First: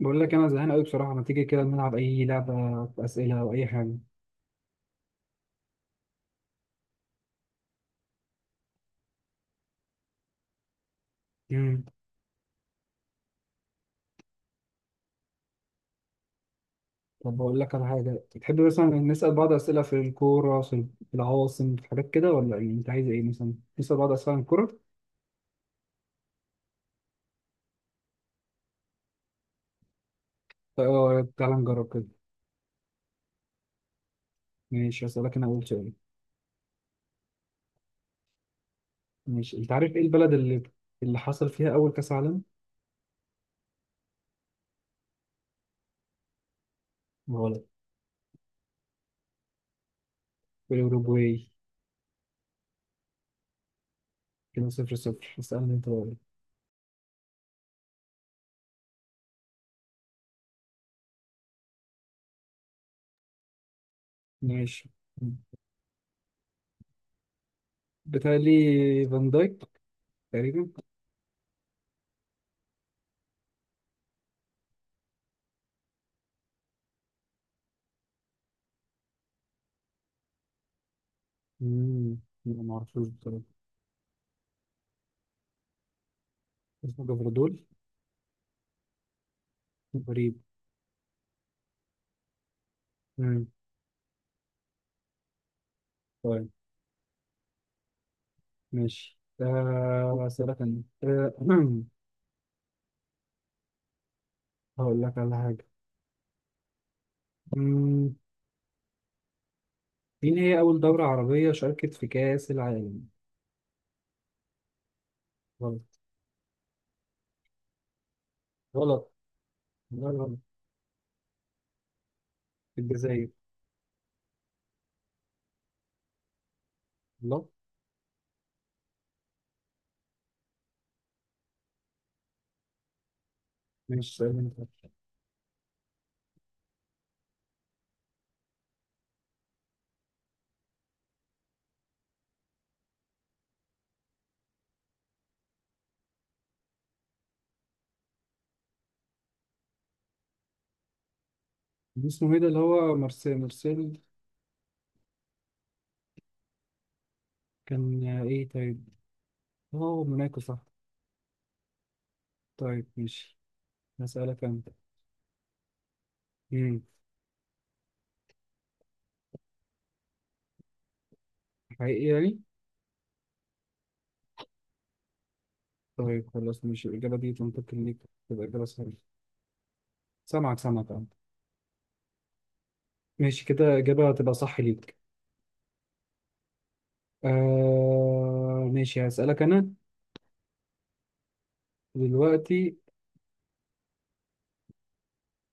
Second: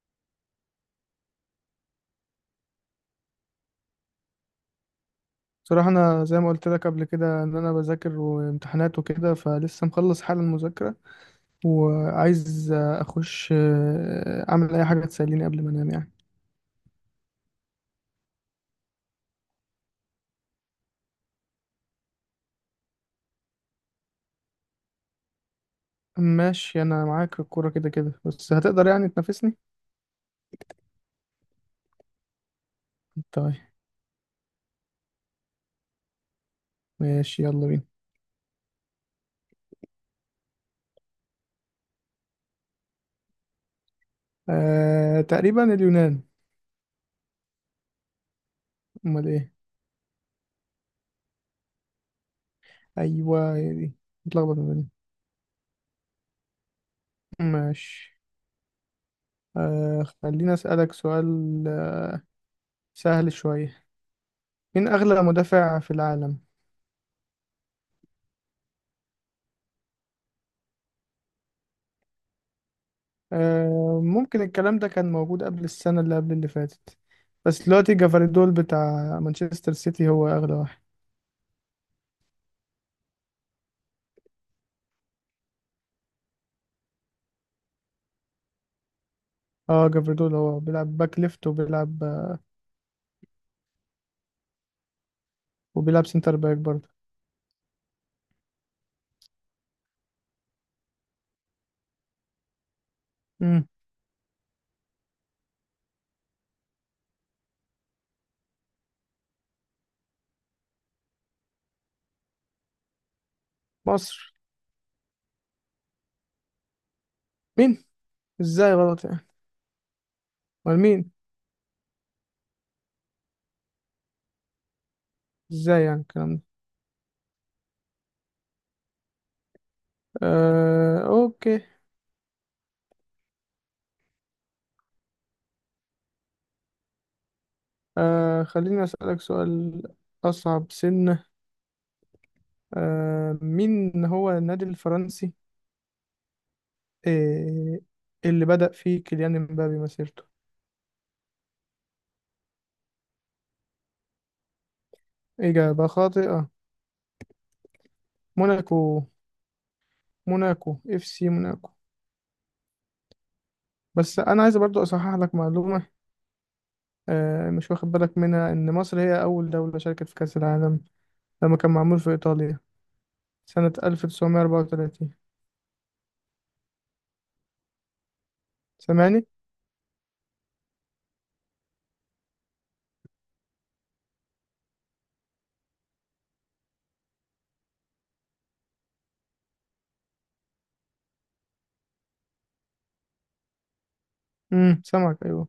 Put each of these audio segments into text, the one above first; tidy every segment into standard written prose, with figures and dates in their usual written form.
بقول لك انا زهقان قوي بصراحه. ما تيجي كده نلعب اي لعبه، اسئله او اي حاجه؟ بصراحة أنا زي ما قلت لك قبل كده إن أنا بذاكر وامتحانات وكده فلسه مخلص حالا مذاكرة امم وعايز أخش أعمل أي حاجة تسليني قبل ما أنام يعني. طب بقول لك على حاجه تحب مثلا، نسال بعض اسئله في الكوره، في العواصم، في حاجات كده، ولا يعني انت عايز ايه مثلا؟ نسال بعض اسئله عن الكوره. ماشي، أنا معاك في الكورة كده كده، بس هتقدر يعني تنافسني؟ طيب، تعال نجرب كده. طيب، ماشي، اسالك انا اول سؤال. ماشي يلا بينا. ماشي، انت عارف ايه البلد اللي حصل فيها اول كاس عالم؟ تقريبا اليونان. غلط. أمال إيه؟ الاوروجواي. أيوة هي دي، متلخبط ما كده بينهم. 0-0. اسالني انت بقى. ماشي، خليني أسألك سؤال سهل شوية. ماشي. مين أغلى مدافع في العالم؟ بتهيألي فان دايك تقريبا. ممكن الكلام ده كان موجود قبل السنة اللي قبل اللي فاتت، بس دلوقتي جافاردول بتاع مانشستر سيتي هو أغلى واحد. امم لا، ما اعرفوش بصراحه. اسمه جبردول. اه غريب. جافاردول هو بيلعب باك ليفت وبيلعب مم. وبيلعب سنتر طيب. باك برضه. ماشي، أسألك أنا مم. هقول لك على حاجة. مم. مين هي أول دولة عربية شاركت في كأس العالم؟ مصر. غلط. مين، ازاي غلط غلط. يعني؟ لا، غلط. امال مين؟ في الجزائر. ازاي يعني الكلام ده؟ الله. آه، اوكي. ماشي، سؤال أنت. خليني أسألك سؤال. أصعب سنة. مين هو النادي الفرنسي آه اللي بدأ فيه كيليان مبابي مسيرته؟ اسمه إيه ده اللي هو؟ مرسيل مرسيل. إجابة خاطئة. كان إيه طيب؟ موناكو، أه، موناكو صح. موناكو اف سي موناكو. طيب ماشي، بس هسألك انا عايز أنا. برضو اصحح لك معلومه، مم. مش واخد بالك منها ان مصر هي اول دوله شاركت في كاس العالم لما كان معمول حقيقي في يعني؟ ايطاليا سنه 1934. طيب خلاص، ماشي. الإجابة دي ممكن ليك تبقى إجابة صحيحة. سامعني؟ سامعك، سامعك أنت. ماشي كده، إجابة تبقى صح ليك. ماشي، هسألك أنا دلوقتي. امم، سامعك ايوه.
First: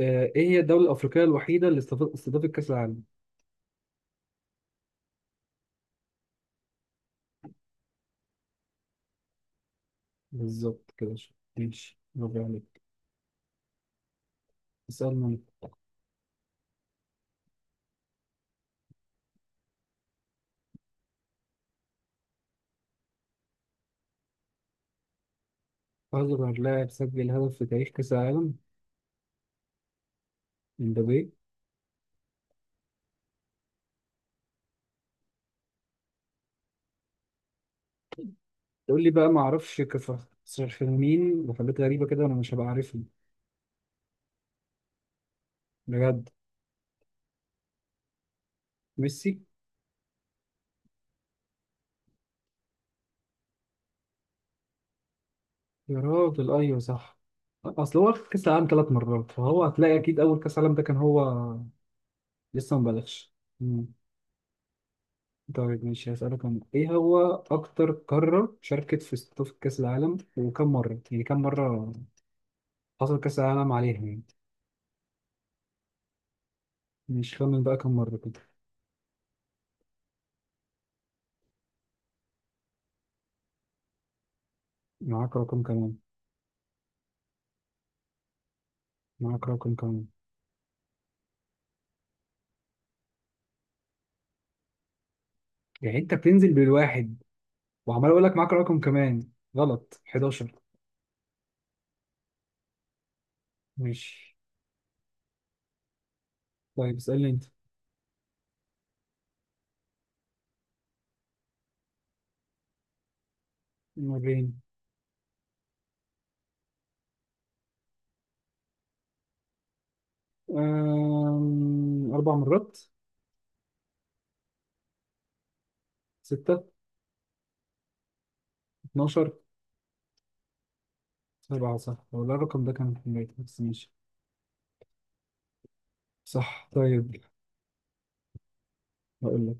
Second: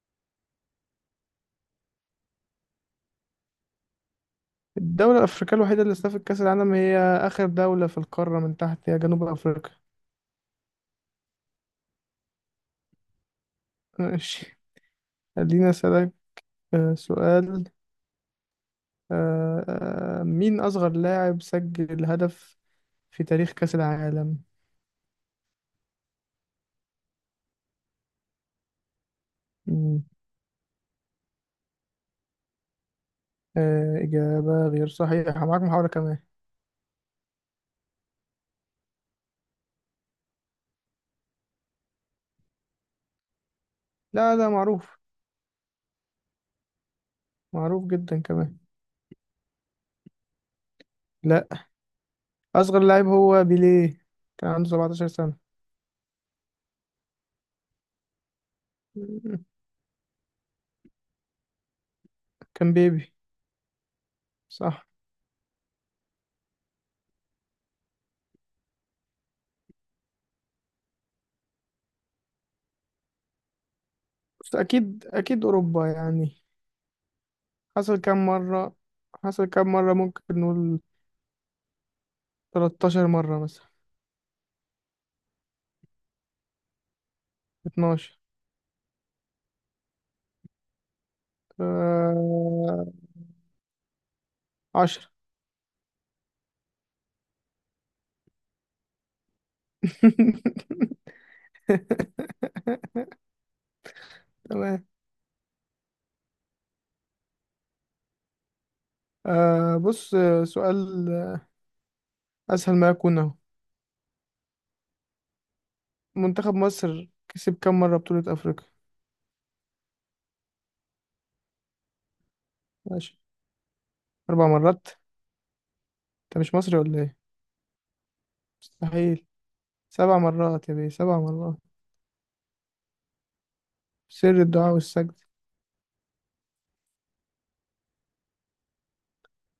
إيه هي الدولة الأفريقية الوحيدة اللي استضافت كأس العالم؟ الدوله الافريقيه الوحيده اللي استضافت كاس العالم هي اخر دوله في القاره من تحت، هي جنوب افريقيا. بالظبط كده شو. ماشي، برافو عليك. ماشي. اسألنا. خليني اسالك سؤال. مين اصغر لاعب سجل هدف في تاريخ كاس العالم؟ أصغر لاعب سجل هدف في تاريخ كأس العالم. مم. امبابي. إجابة غير صحيحة، معاك محاولة كمان. تقول لي بقى ما أعرفش كفاخرين وحاجات غريبة كده، وأنا مش هبقى عارفهم. لا لا، معروف، بجد. معروف جدا كمان. ميسي. لا. أصغر لاعب هو بيليه، كان عنده 17 سنة. يا راجل، أيوه صح. أصل هو واخد كأس العالم 3 مرات، فهو هتلاقي أكيد أول كأس عالم ده كان هو. كان لسه بيبي، مبالغش. صح. طيب ماشي، هسألك أنا. إيه هو أكتر قارة شاركت في استضافة كأس العالم وكم مرة؟ يعني كم مرة حصل كأس العالم عليها يعني؟ بس أكيد أكيد أوروبا يعني. مش، خمن بقى كم حصل مرة كام كده. مرة؟ حصل كام مرة ممكن نقول 13 مرة مثلا. معاك رقم كمان. 12. معاك رقم كمان. آه... 10. يعني أنت بتنزل بالواحد، وعمال أقول لك معاك رقم كمان. غلط، 11. ماشي. تمام. طيب اسألني أنت. بص، سؤال أسهل ما يكون أهو. مرين. منتخب مصر كسب كام مرة بطولة أفريقيا؟ 4 مرات. ماشي، أربع مرات. أنت مش ستة. مصري ولا إيه؟ مستحيل. 12. سبع مرات يا بيه، سبع مرات. سبعة، صح ولا الرقم ده كان في البيت بس؟ ماشي. سر الدعاء والسجد. صح، طيب. هقول لك.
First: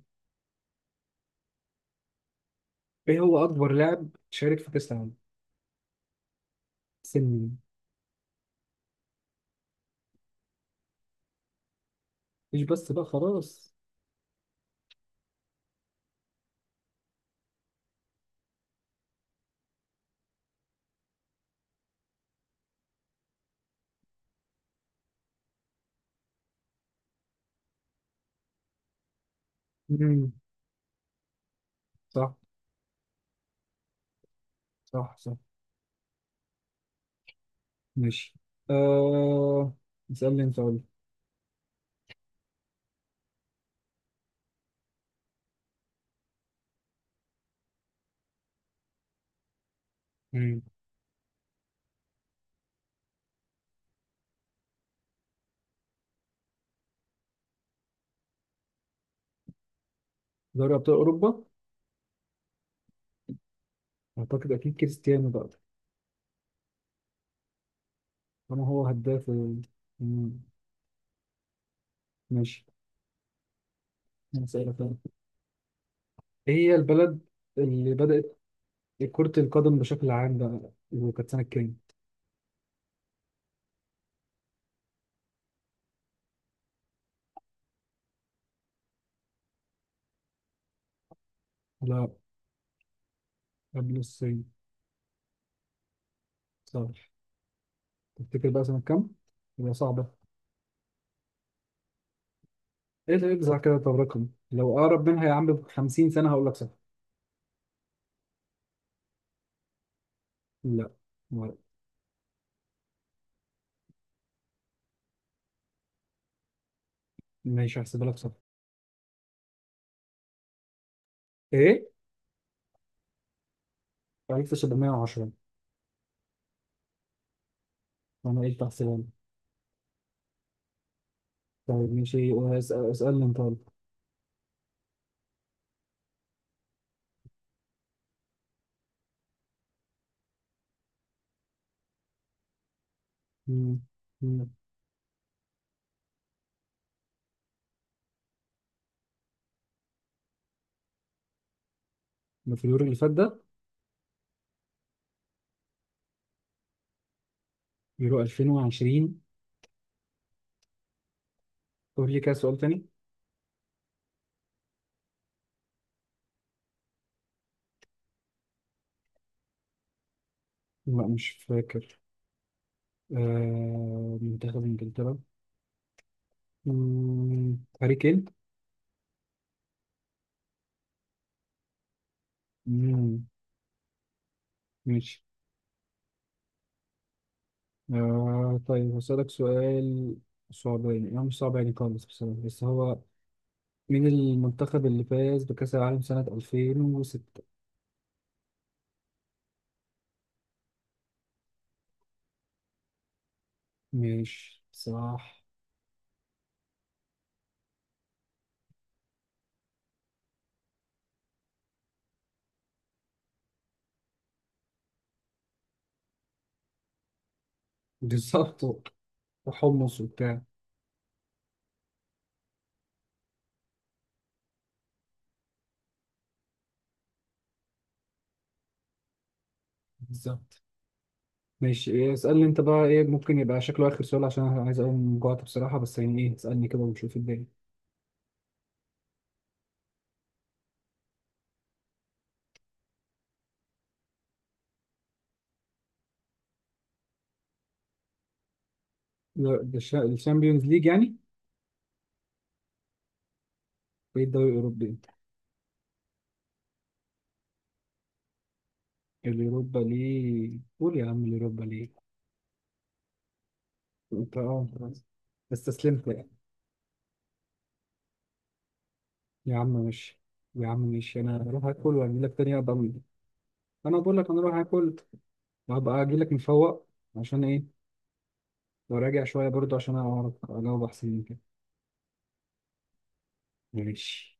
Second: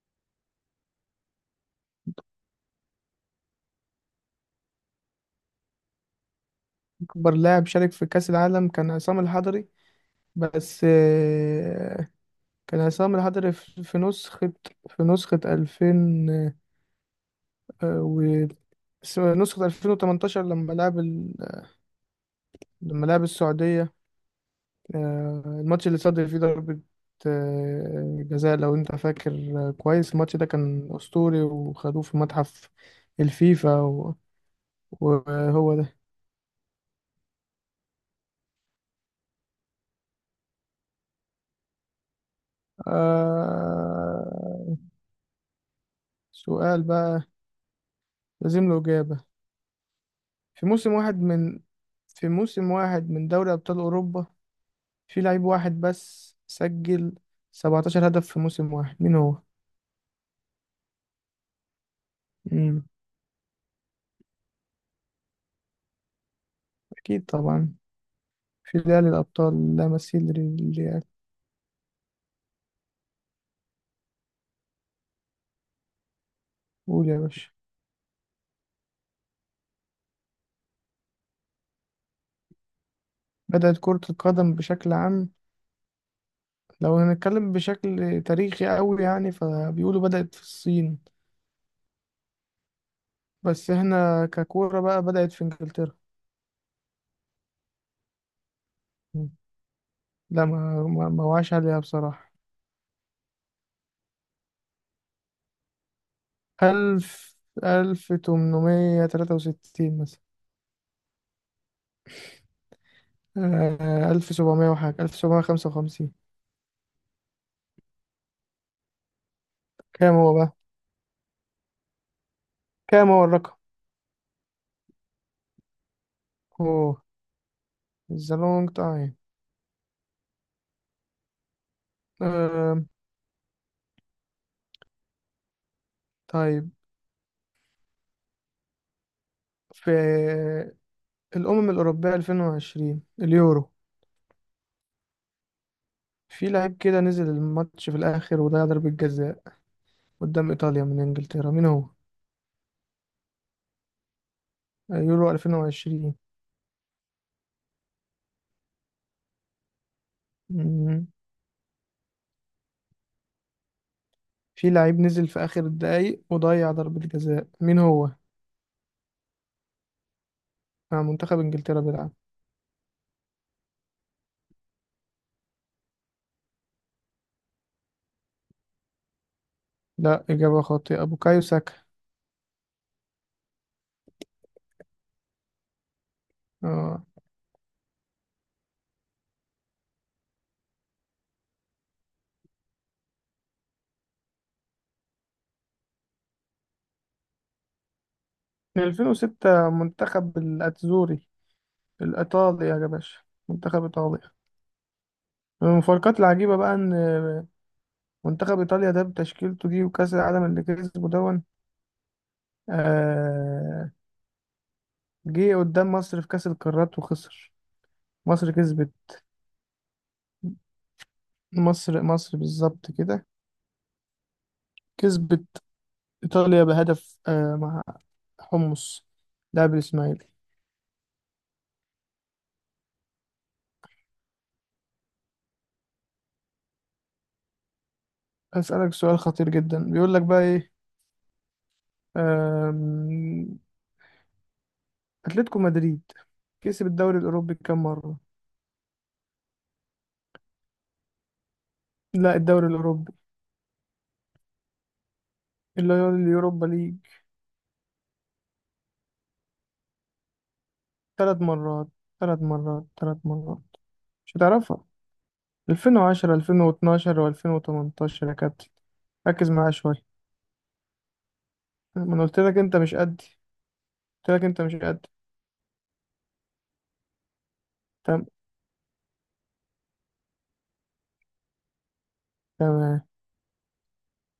ايه هو اكبر لاعب شارك في كاس العالم؟ سن أكبر مين؟ لاعب شارك في كأس العالم كان عصام الحضري. بس مش كان بس بقى، عصام الحضري خلاص. في نسخة 2000، و نسخة 2018، لما لعب السعودية. الماتش اللي صدر فيه ضربة جزاء، لو انت فاكر. كويس، امم. الماتش ده كان أسطوري وخدوه في صح متحف الفيفا صح صح. وهو ده. ماشي، آه اسالني انت، قول. آه، سؤال بقى لازم له إجابة. امم في موسم واحد من في موسم واحد من دوري أبطال أوروبا في لعيب واحد بس سجل 17 هدف في موسم واحد، مين هو؟ دوري ابطال اوروبا. مم. اعتقد اكيد كريستيانو بقى. أكيد طبعا، طالما في هو دوري هداف. الأبطال لا مثيل مم. للريال. ماشي. أنا اسالك أنا. ايه هي قول يا البلد باشا. اللي بدات كرة القدم بشكل عام بقى، وكانت سنة كام؟ بدأت كرة القدم بشكل عام، لو هنتكلم بشكل تاريخي أوي يعني فبيقولوا بدأت في الصين، لا، بس قبل إحنا الصين. ككورة بقى بدأت في إنجلترا. صح. تفتكر بقى سنة كام؟ مم. هي صعبة. لا، ما وعاش عليها بصراحة. ايه ده يجزع كده؟ طب رقم لو اقرب منها يا عم ب 50 سنه هقول لك صفر. ألف 1863 مثلا، لا. ما- 1755. ماشي، هحسبها لك صفر. كام هو بقى؟ ايه؟ كام هو الرقم؟ 1710. أوه، it's a انا قلت long هحسبها لك. time. طيب ماشي. آه، اسالني انت، يلا. طيب، في الأمم الأوروبية 2020، اليورو، مم. مم. في لعيب كده نزل الماتش في الآخر وضيع ضربة جزاء قدام إيطاليا من إنجلترا، مين هو؟ ما في اليورو اللي فات ده. يورو 2020. يورو 2020. مم. قول لي كده سؤال تاني. في لعيب نزل في آخر الدقايق وضيع ضربة جزاء، مين هو؟ مع لا، مش منتخب إنجلترا فاكر. بيلعب. آه، منتخب انجلترا. مم. هاري كين. لا، إجابة خاطئة، بوكايو ساكا. مم. ماشي. آه. طيب هسألك سؤال صعب، يعني مش صعب يعني خالص بصراحة، بس هو مين المنتخب اللي فاز بكأس العالم سنة 2006؟ من 2006 منتخب الأتزوري، الإيطالي يا باشا، منتخب إيطاليا. ماشي، صح. من المفارقات العجيبة بقى إن منتخب إيطاليا ده بتشكيلته دي وكأس العالم اللي كسبه دون، آه جه قدام مصر في كأس القارات وخسر. مصر بالظبط. كسبت، وحمص وبتاع. مصر بالظبط كده، كسبت إيطاليا بهدف، مع حمص، لاعب الإسماعيلي. بالظبط. ماشي، إيه، اسألني انت بقى. ايه ممكن يبقى شكله آخر سؤال، عشان انا عايز اقوم، جوعت بصراحة. بس يعني ايه، اسألني كده ونشوف الدنيا. أسألك سؤال خطير جدا، بيقول لك بقى إيه، اتلتيكو مدريد كسب الدوري الاوروبي كام مره؟ لا، ده الشامبيونز ليج يعني. لا، الدوري الاوروبي ايه الدوري الأوروبي انت؟ اللي هو اليوروبا ليج. اليوروبا ليج. قول يا عم، ثلاث اليوروبا مرات، ليج. ثلاث مرات، ثلاث مرات. انت مش اه هتعرفها. أنت استسلمت يعني. 2010، 2012 و2018 يا كابتن، ركز يا عم معايا شويه. ماشي. يا عم ماشي، انا هروح اكل ما واجي انا لك قلت لك تاني ابقى انت أقول مش لك. قدي، انا بقول لك، قلت انا لك هروح انت مش اكل. قدي. هبقى اجي لك مفوق. عشان ايه؟ تم- لو راجع شويه برضه عشان اعرف اجاوب احسن من كده. تمام. ماشي.